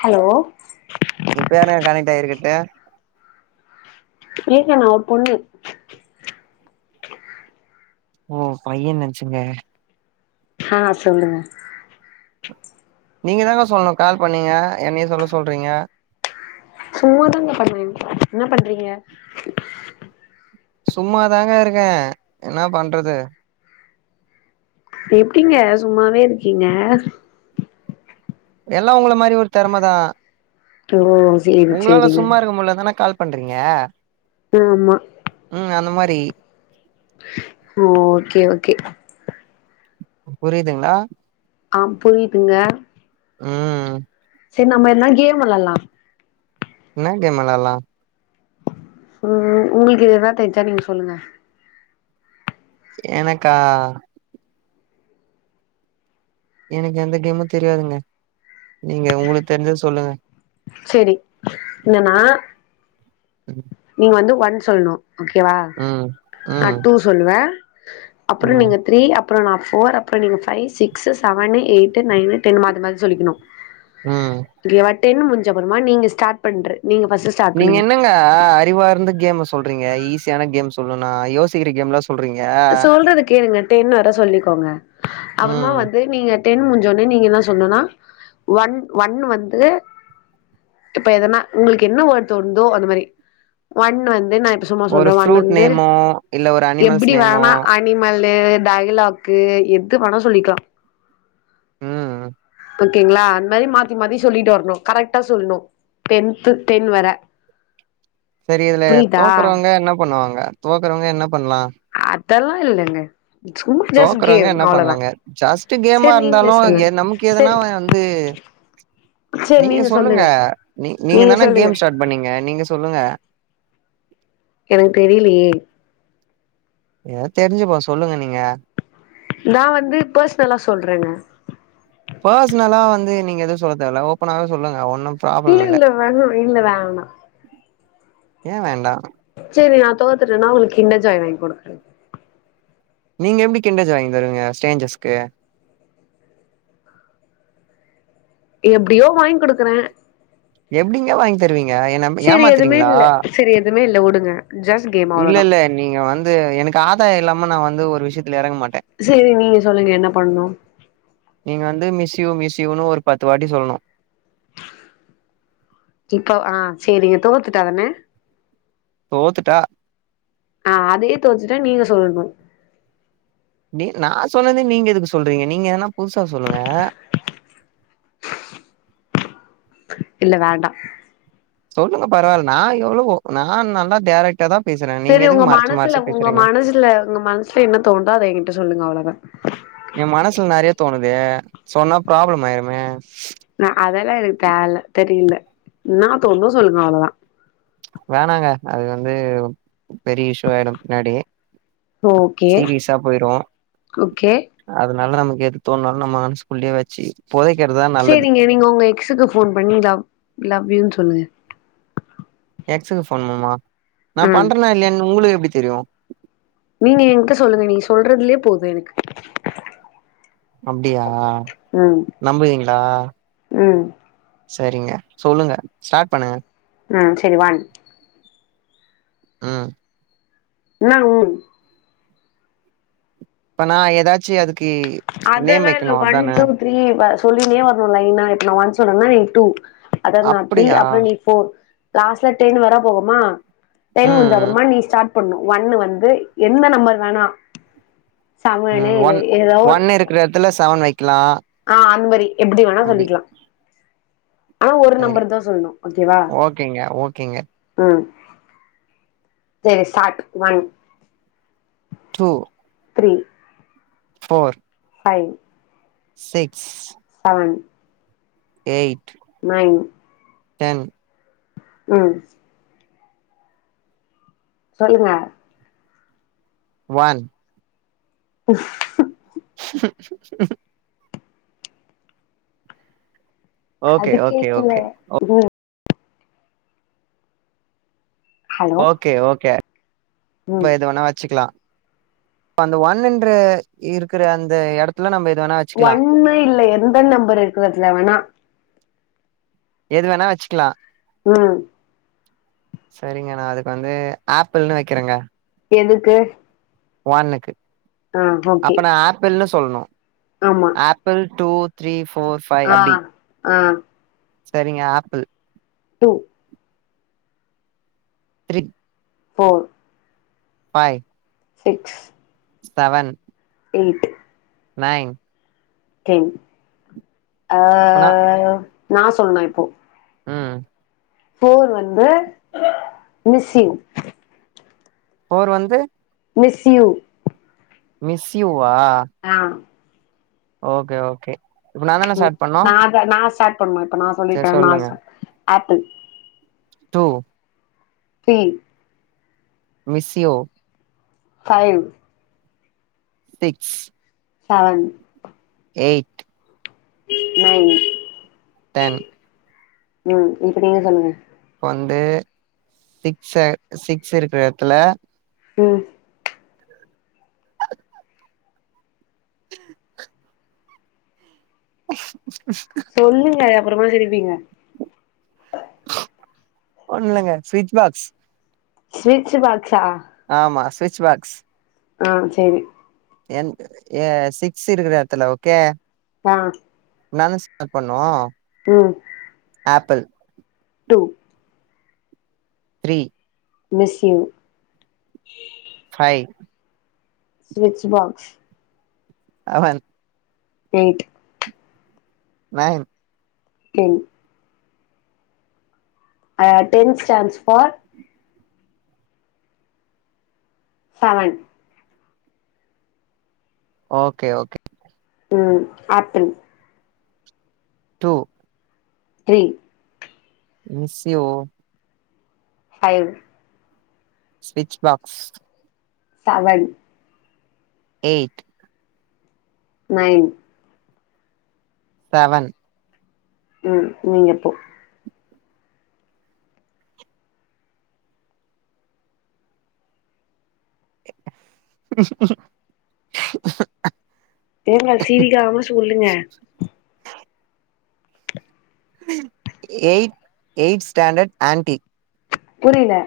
hello இப்பாருங்க connect ஆயிருக்கட்டு ஏங்க நா ஒரு பொண்ணு ஓ பையன் நென்ச்சங்க ஆ சொல்லுங்க நீங்க தாங்க சொல்லணு கால் பண்ணீங்க என்னைய சொல்ல சொல்றீங்க சும்மாதாங்க பண்ண என்ன பண்றீங்க சும்மாதாங்க இருக்க என்ன பண்றது எப்டிங்க சும்மாவே இருக்கீங்க எல்லா உங்கள மாரி ஒரு தெறமதா ம் உங்களால சும்மா இருக்க முடிலன் தான கால் பண்றிங்க ஆமா உம் அந்த மாரி ஓ ஓகே ஓகே புரியுதுங்களா ஆ புரியுதுங்க ம் செர் நம்ம எதனா கேம் வெளாட்லா என்ன கேம் வெளாடலா உம் உங்களுக்கு எதுதா தெஞ்சா நீங்க சொல்லுங்க எனக்கா எனக்கு எந்த கேமும் தெரியாதுங்க நீங்க உங்களுக்கு தெரிஞ்சத சொல்லுங்க சரி என்னன்னா நீங்க வந்து ஒன் சொல்லணு ஓகேவா ம் நா ம் டூ சொல்லுவே அப்பறோ ம் நீங்க த்ரீ அப் அப்றோ நா ஃபோர் அப்றோ நீங்க five six seven eight nine ten மாத்தி மாத்தி சொல்லிக்கணு ம் இங்கெயெவா டென் முடிஞ்சப்றமா நீங்க ஸ்டார்ட் பண்று நீங்க ஃபர்ஸுஸ் நீங்க என்னங்க அறிவா இருந்து கேம் சொல்றீங்க ஈஸியான கேம் சொல்லுனா யோசிக்கிற கேம் எல்லா சொல்றீங்க சொல்றத கேளுங்க டென் வர சொல்லிக்கோங்க அப்பறமா ம் வந்து நீங்க டென் முடிஞ்சொடனே நீங்க என்ன சொல்னுனா ஒன் ஒன் வந்து இப்ப எதனா உங்களுக்கு என்ன வேர்ட் தோண்தோ அந்த மாரி ஒன் வந்து நா இப் சும்மா ஒரு சொல்ற ஒன் ஃப்ரூட் வந்து நேமோ இல்ல ஒரு அனிமல்ஸ் எப்பிடி வே நேமோ அனிமல்லு டயலாக்கு எது வேணா சொல்லிக்கலா ம் ஓகேங்ளா அந்த மாரி மாத்தி மாத்தி சொல்லிட்டு வரணு கரெக்டா சொல்னு டென்த்து டென் வர [inaudible] சரி இதுல புரியுதா தோக்கறவங்க என்ன பண்ணுவாங்க தோக்கறவங்க என்ன பண்லா அதெல்லா இல்லேங்க தோக்கறவங்க என்ன பண்ணலாங்க ஜாஸ்ட் கேமா சேரி நீங்களே இருந்தாலு எ சொல்லுங்க நமக்கு எதனா சேரி இது நீங்க சொல்லுங்க நீ நீங்க நீங்கதான சொல்லுங்க கேம் ஸ்டார்ட் பண்ணிங்க நீங்க சொல்லுங்க எனக்கு தெரியலையே ஏதா தெரிஞ்சுப்போ சொல்லுங்க நீங்க நான் வந்து பர்சனலா சொல்றங்க பர்சனலா வந்து நீங்க எதுவு சொல்லத் தேவயில்ல ஓப்பனாவே சொல்லுங்க ஒன்னு ப்ராப்ளம் இல்ல வேணா இல்ல வேணா ஏன் வேண்டா சேரி நா தோத்துடன்ன உங்களுக்கு கின்டர்ஜாய் வாங்கி குடுக்றே நீங்க எப்டி கிண்டர்ஜாய் வாங்கி தருவீங்க ஸ்ட்ரேன்ஜர்ஸ்க்கு எப்டியோ வாங்கி குடுக்கறன் எப்டிங்க வாங்கி தருவீங்க என்ன சேரி எதுவுமே ஏமாத்துறீங்ளா இல்ல சேரி எதுவுமே இல்ல வுடுங்க ஜெஸ்ட் கேம் இல்ல அவ்ளோதா இல்ல நீங்க வந்து எனக்கு ஆதாயோ இல்லாம நா வந்து ஒரு விஷயத்துல எறங்க மாட்டே சரி நீங்க சொல்லுங்க என்ன பண்ணனு நீங்க வந்து மிஸ்யூ மிஸ்யூன்னு ஒரு பத்து வாட்டி சொல்லணு இப்ப ஆ செரிங்க தோத்துடாதனே தோத்துட்டா ஆ அதயே தோத்துட்டா நீங்க சொல்லணு டே நான் சொன்னது நீங்க எதுக்கு சொல்றீங்க நீங்க எதுன்னா புதுசா சொல்லுங்க இல்ல வேண்டா சொல்லுங்க பரவால்ல நான் எவ்ளவோ நான் நல்லா டைரக்டாதான் பேசறன் நீங்க எதுக்கு மறைச்சு மறைச்சு பேசறீங்க இத்ல உங்க மனசுல என்ன தோணுதோ அத என்கிட்ட சொல்லுங்க அவ்ளதான் என் மனசுல நெறையா தோணுது சொன்னா ப்ராப்ளம் ஆயிருமே நான் அதெல்லா எனக்கு தேவையில்ல தெரியல என்னா தோணுதோ சொல்லுங்க அவ்வளோதான் வேணாங்க அது வந்து பெரிய இஷ்யு ஆயிடு பின்னாடி ஓகே சீரியஸா போயிரு ஓகே அதனால நமக்கு எது தோணாலு நம்ம மனசுக்குள்ளயே வச்சு பொதைக்கிறதானா செரிங்க நீங்கள் உங்க எக்ஸுக்கு ஃபோன் பண்ணி லவ் லவ்யூனு சொல்லுங்க எக்ஸுக்கு ஃபோன் பண்ணுமா நா ம் பண்றனா இல்லையான்னு உங்களுக்கு எப்டி தெரியு நீங்க என்கிட்ட சொல்லுங்க நீ சொல்றதுலயே போதும் எனக்கு அப்டியா ம் நம்புவீங்களா ம் செரிங்க சொல்லுங்க ஸ்டார்ட் பண்ணுங்க ம் செரி ஒன் ம் என்ன ம் இப்ப நா ஏதாச்சி அதுக்கு நேம் அதெல்லா வைக்கணு இல்ல ஒன் அதான டூ த்ரீ சொல்லினே வரணு லைனா இப்ப நா ஒன் சொன்னேனா நீங்க டூ அதாவது நா த்ரீ அப்டியா அப்பறம் நீ போர் லாஸ்ட்ல டென் வரா போவமா டென் முடிஞ்ச ம் அப்றமா நீ ஸ்டார்ட் பண்ணும் ஒன்னு வந்து எந்த நம்பர் வேணா சமனு ம் இல்ல ஒன் ஏதோ ஒரு ஒன் இருக்கிற எடத்துல செவன் வைக்கலா ஆ அந்த மாரி எப்படி வேணா அப்டி சொல்லிக்கலா ஆனா ஒரு சரி நம்பர் தா சொல்லணு ஓகேவா ஓகேங்க ஓகேங்க ம் செரி chat one two three four five six seven eight nine ten ம் சொல்லுங்க ஒன் உஃப் [inaudible] ஓகே அது ஓகே கேக்கல ஓகே ஹலோ ஓகே ஓகே ம் இப்ப எது வேணா வச்சுக்கலா இப்ப அந்த ஒன்னுன்ற இருக்குற அந்த எடத்துல நம்ப எது வேணா வச்சுக்கலா ஒன்னு இல்ல எந்த நம்பர் இருக்குற இடத்துல வேணா எது வேணா வச்சுக்கலா ம் செரிங்க நா அதுக்கு வந்து ஆப்பிள்ன்னு வக்கிறங்க எதுக்கு வான்னக்கு ஆ ஓகே அப்ப நா ஆப்பிள்னு சொல்ணு ஆமா apple two three four five ஆ அப்டி ஆ சரிங்க apple two three four hi six seven eight nine ten ஆ இப்பனா நா சொல்னு இப்போ ம் ஃபிளோர் வந்து மிஸ்ஸிங் ஓர் வந்து மிஸ் யூ மிஸ்யூவா ஆ ஓகே ஓகே இப்ப நா தான ஸ்டார்ட் பண்ணு நா இப்ப நா ஸ்டாட் பண்ணு இப்ப நா சரி சொல்லிட்ட நா சொல்லுங்க சா apple two three miss you five six seven eight nine ten ம் இப்டியே சொல்லுங்க வந்து சிக்ஸ்ஸ சிக்ஸ் இருக்குற எடத்துல ம் [unintelligible] சொல்லுங்க அப்றமா சிரிப்பீங்க ஒண்ணங்க ஸ்விட்ச் பாக்ஸ் ஸ்வீட்ஸ் பாக்ஸா ஆமா ஸ்விச் பாக்ஸ் ஆ சேரி என் ஏ சிக்ஸ் இருக்கற எடத்துல ஓகே அ நாந்தான் ஸ்சாட் பண்ணூ ம் apple two three miss you five switch box seven eight nine ten ten stands for seven okay okay ம் apple two three miss you O five switch box seven eight nine seven ம் நீங்க இப்போ [unintelligible] ஏங்க சிரிக்காம சொல்லுங்க eight eight standard aunty புரில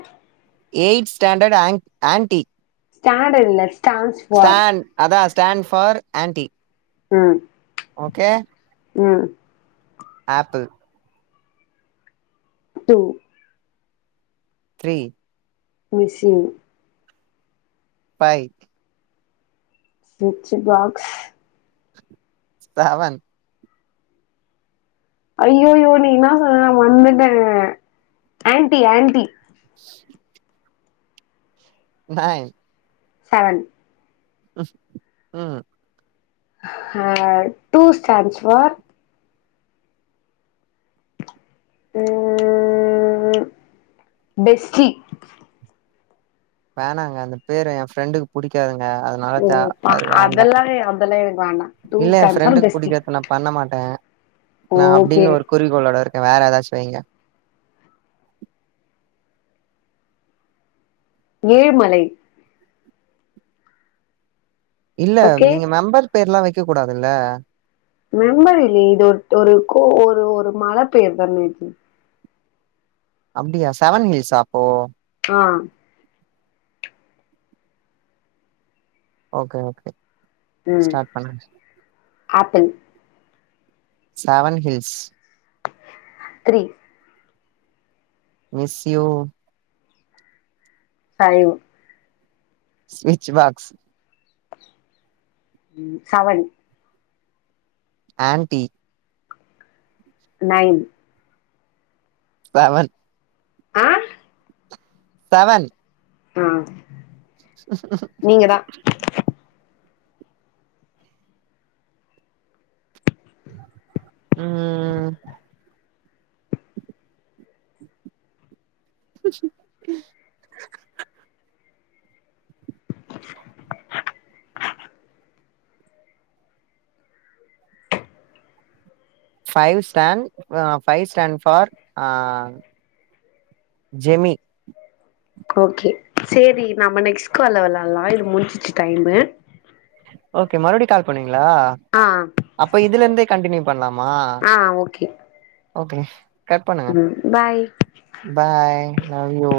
eight standard on aunty stayed என்லஸ் stand அதா stand for aunty ம் ஓகே ம் ஆப்பிள் டூ த்ரீ மிஷின் பாய் ஸ்விட்ச் பாக்ஸ் சேவன் ஐயோயோ நீ என்ன சொன்ன நா மந்துட்டே ஆன்டி ஆன்டி [inaudible] நைன் செவன் ம் ஆ டூ ஸ்டான்ஸ் ஃபார் ம்ம்ம்ம்ம் பெஸ்சி வேணாங்க அந்த பேரு ஏ ஃப்ரெண்டுக்கு புடிக்காதுங்க அது நாள ஓ தே பா அது வேண்டா அதெல்லா அதெல்லா எனக்கு வேண்டா டூ இல்ல எ ஸ்டாண்ட்ஸ் ஃபார் ஃப்ரெண்டுக்கு பெஸ்டி பிடிக்கதுன பண்ண மாட்டே நா ஓகே அப்டின்னு ஒரு குறிக்கோளோட இருக்கே வேற எதாச்சு‌ வைங்க ஏழுமலை இல்ல ஓகே நீங்க மெம்பர் பேர்ல்லா வக்க கூடாதுல்ல மெம்பர் இல்லியே இது ஒரு ஒரு கோ ஒரு ஒரு மல பெயரு தான இது அப்டியா செவன் ஹில்ஸா அப்போ ம் ஓகே ஓகே ம் ஸ்டார்ட் பண்ண apple seven hills three miss you time switch box seven aunty nine seven ஆ செவன் ம் [inaudible] ம் [inaudible] [inaudible] ஃபைவ் ஸ்டாண்ட் அ பைவ் ஸ்டாண்ட் ஃபார் ஆ ஜெமி ஓகே சேரி நாம நெக்ஸ்ட் கால்ல வெளாட்லா‌ இது முடிஞ்ச்சி டைமு ஓகே மறுபுடியு கால் பண்ணுவீங்களா ஆ அப்ப இதுல இருந்தே கண்டினியூ பண்லாமா ஆ ஓகே ஓகே கட் பண்ணுங்க ம் பாய் பாய் லவ்யூ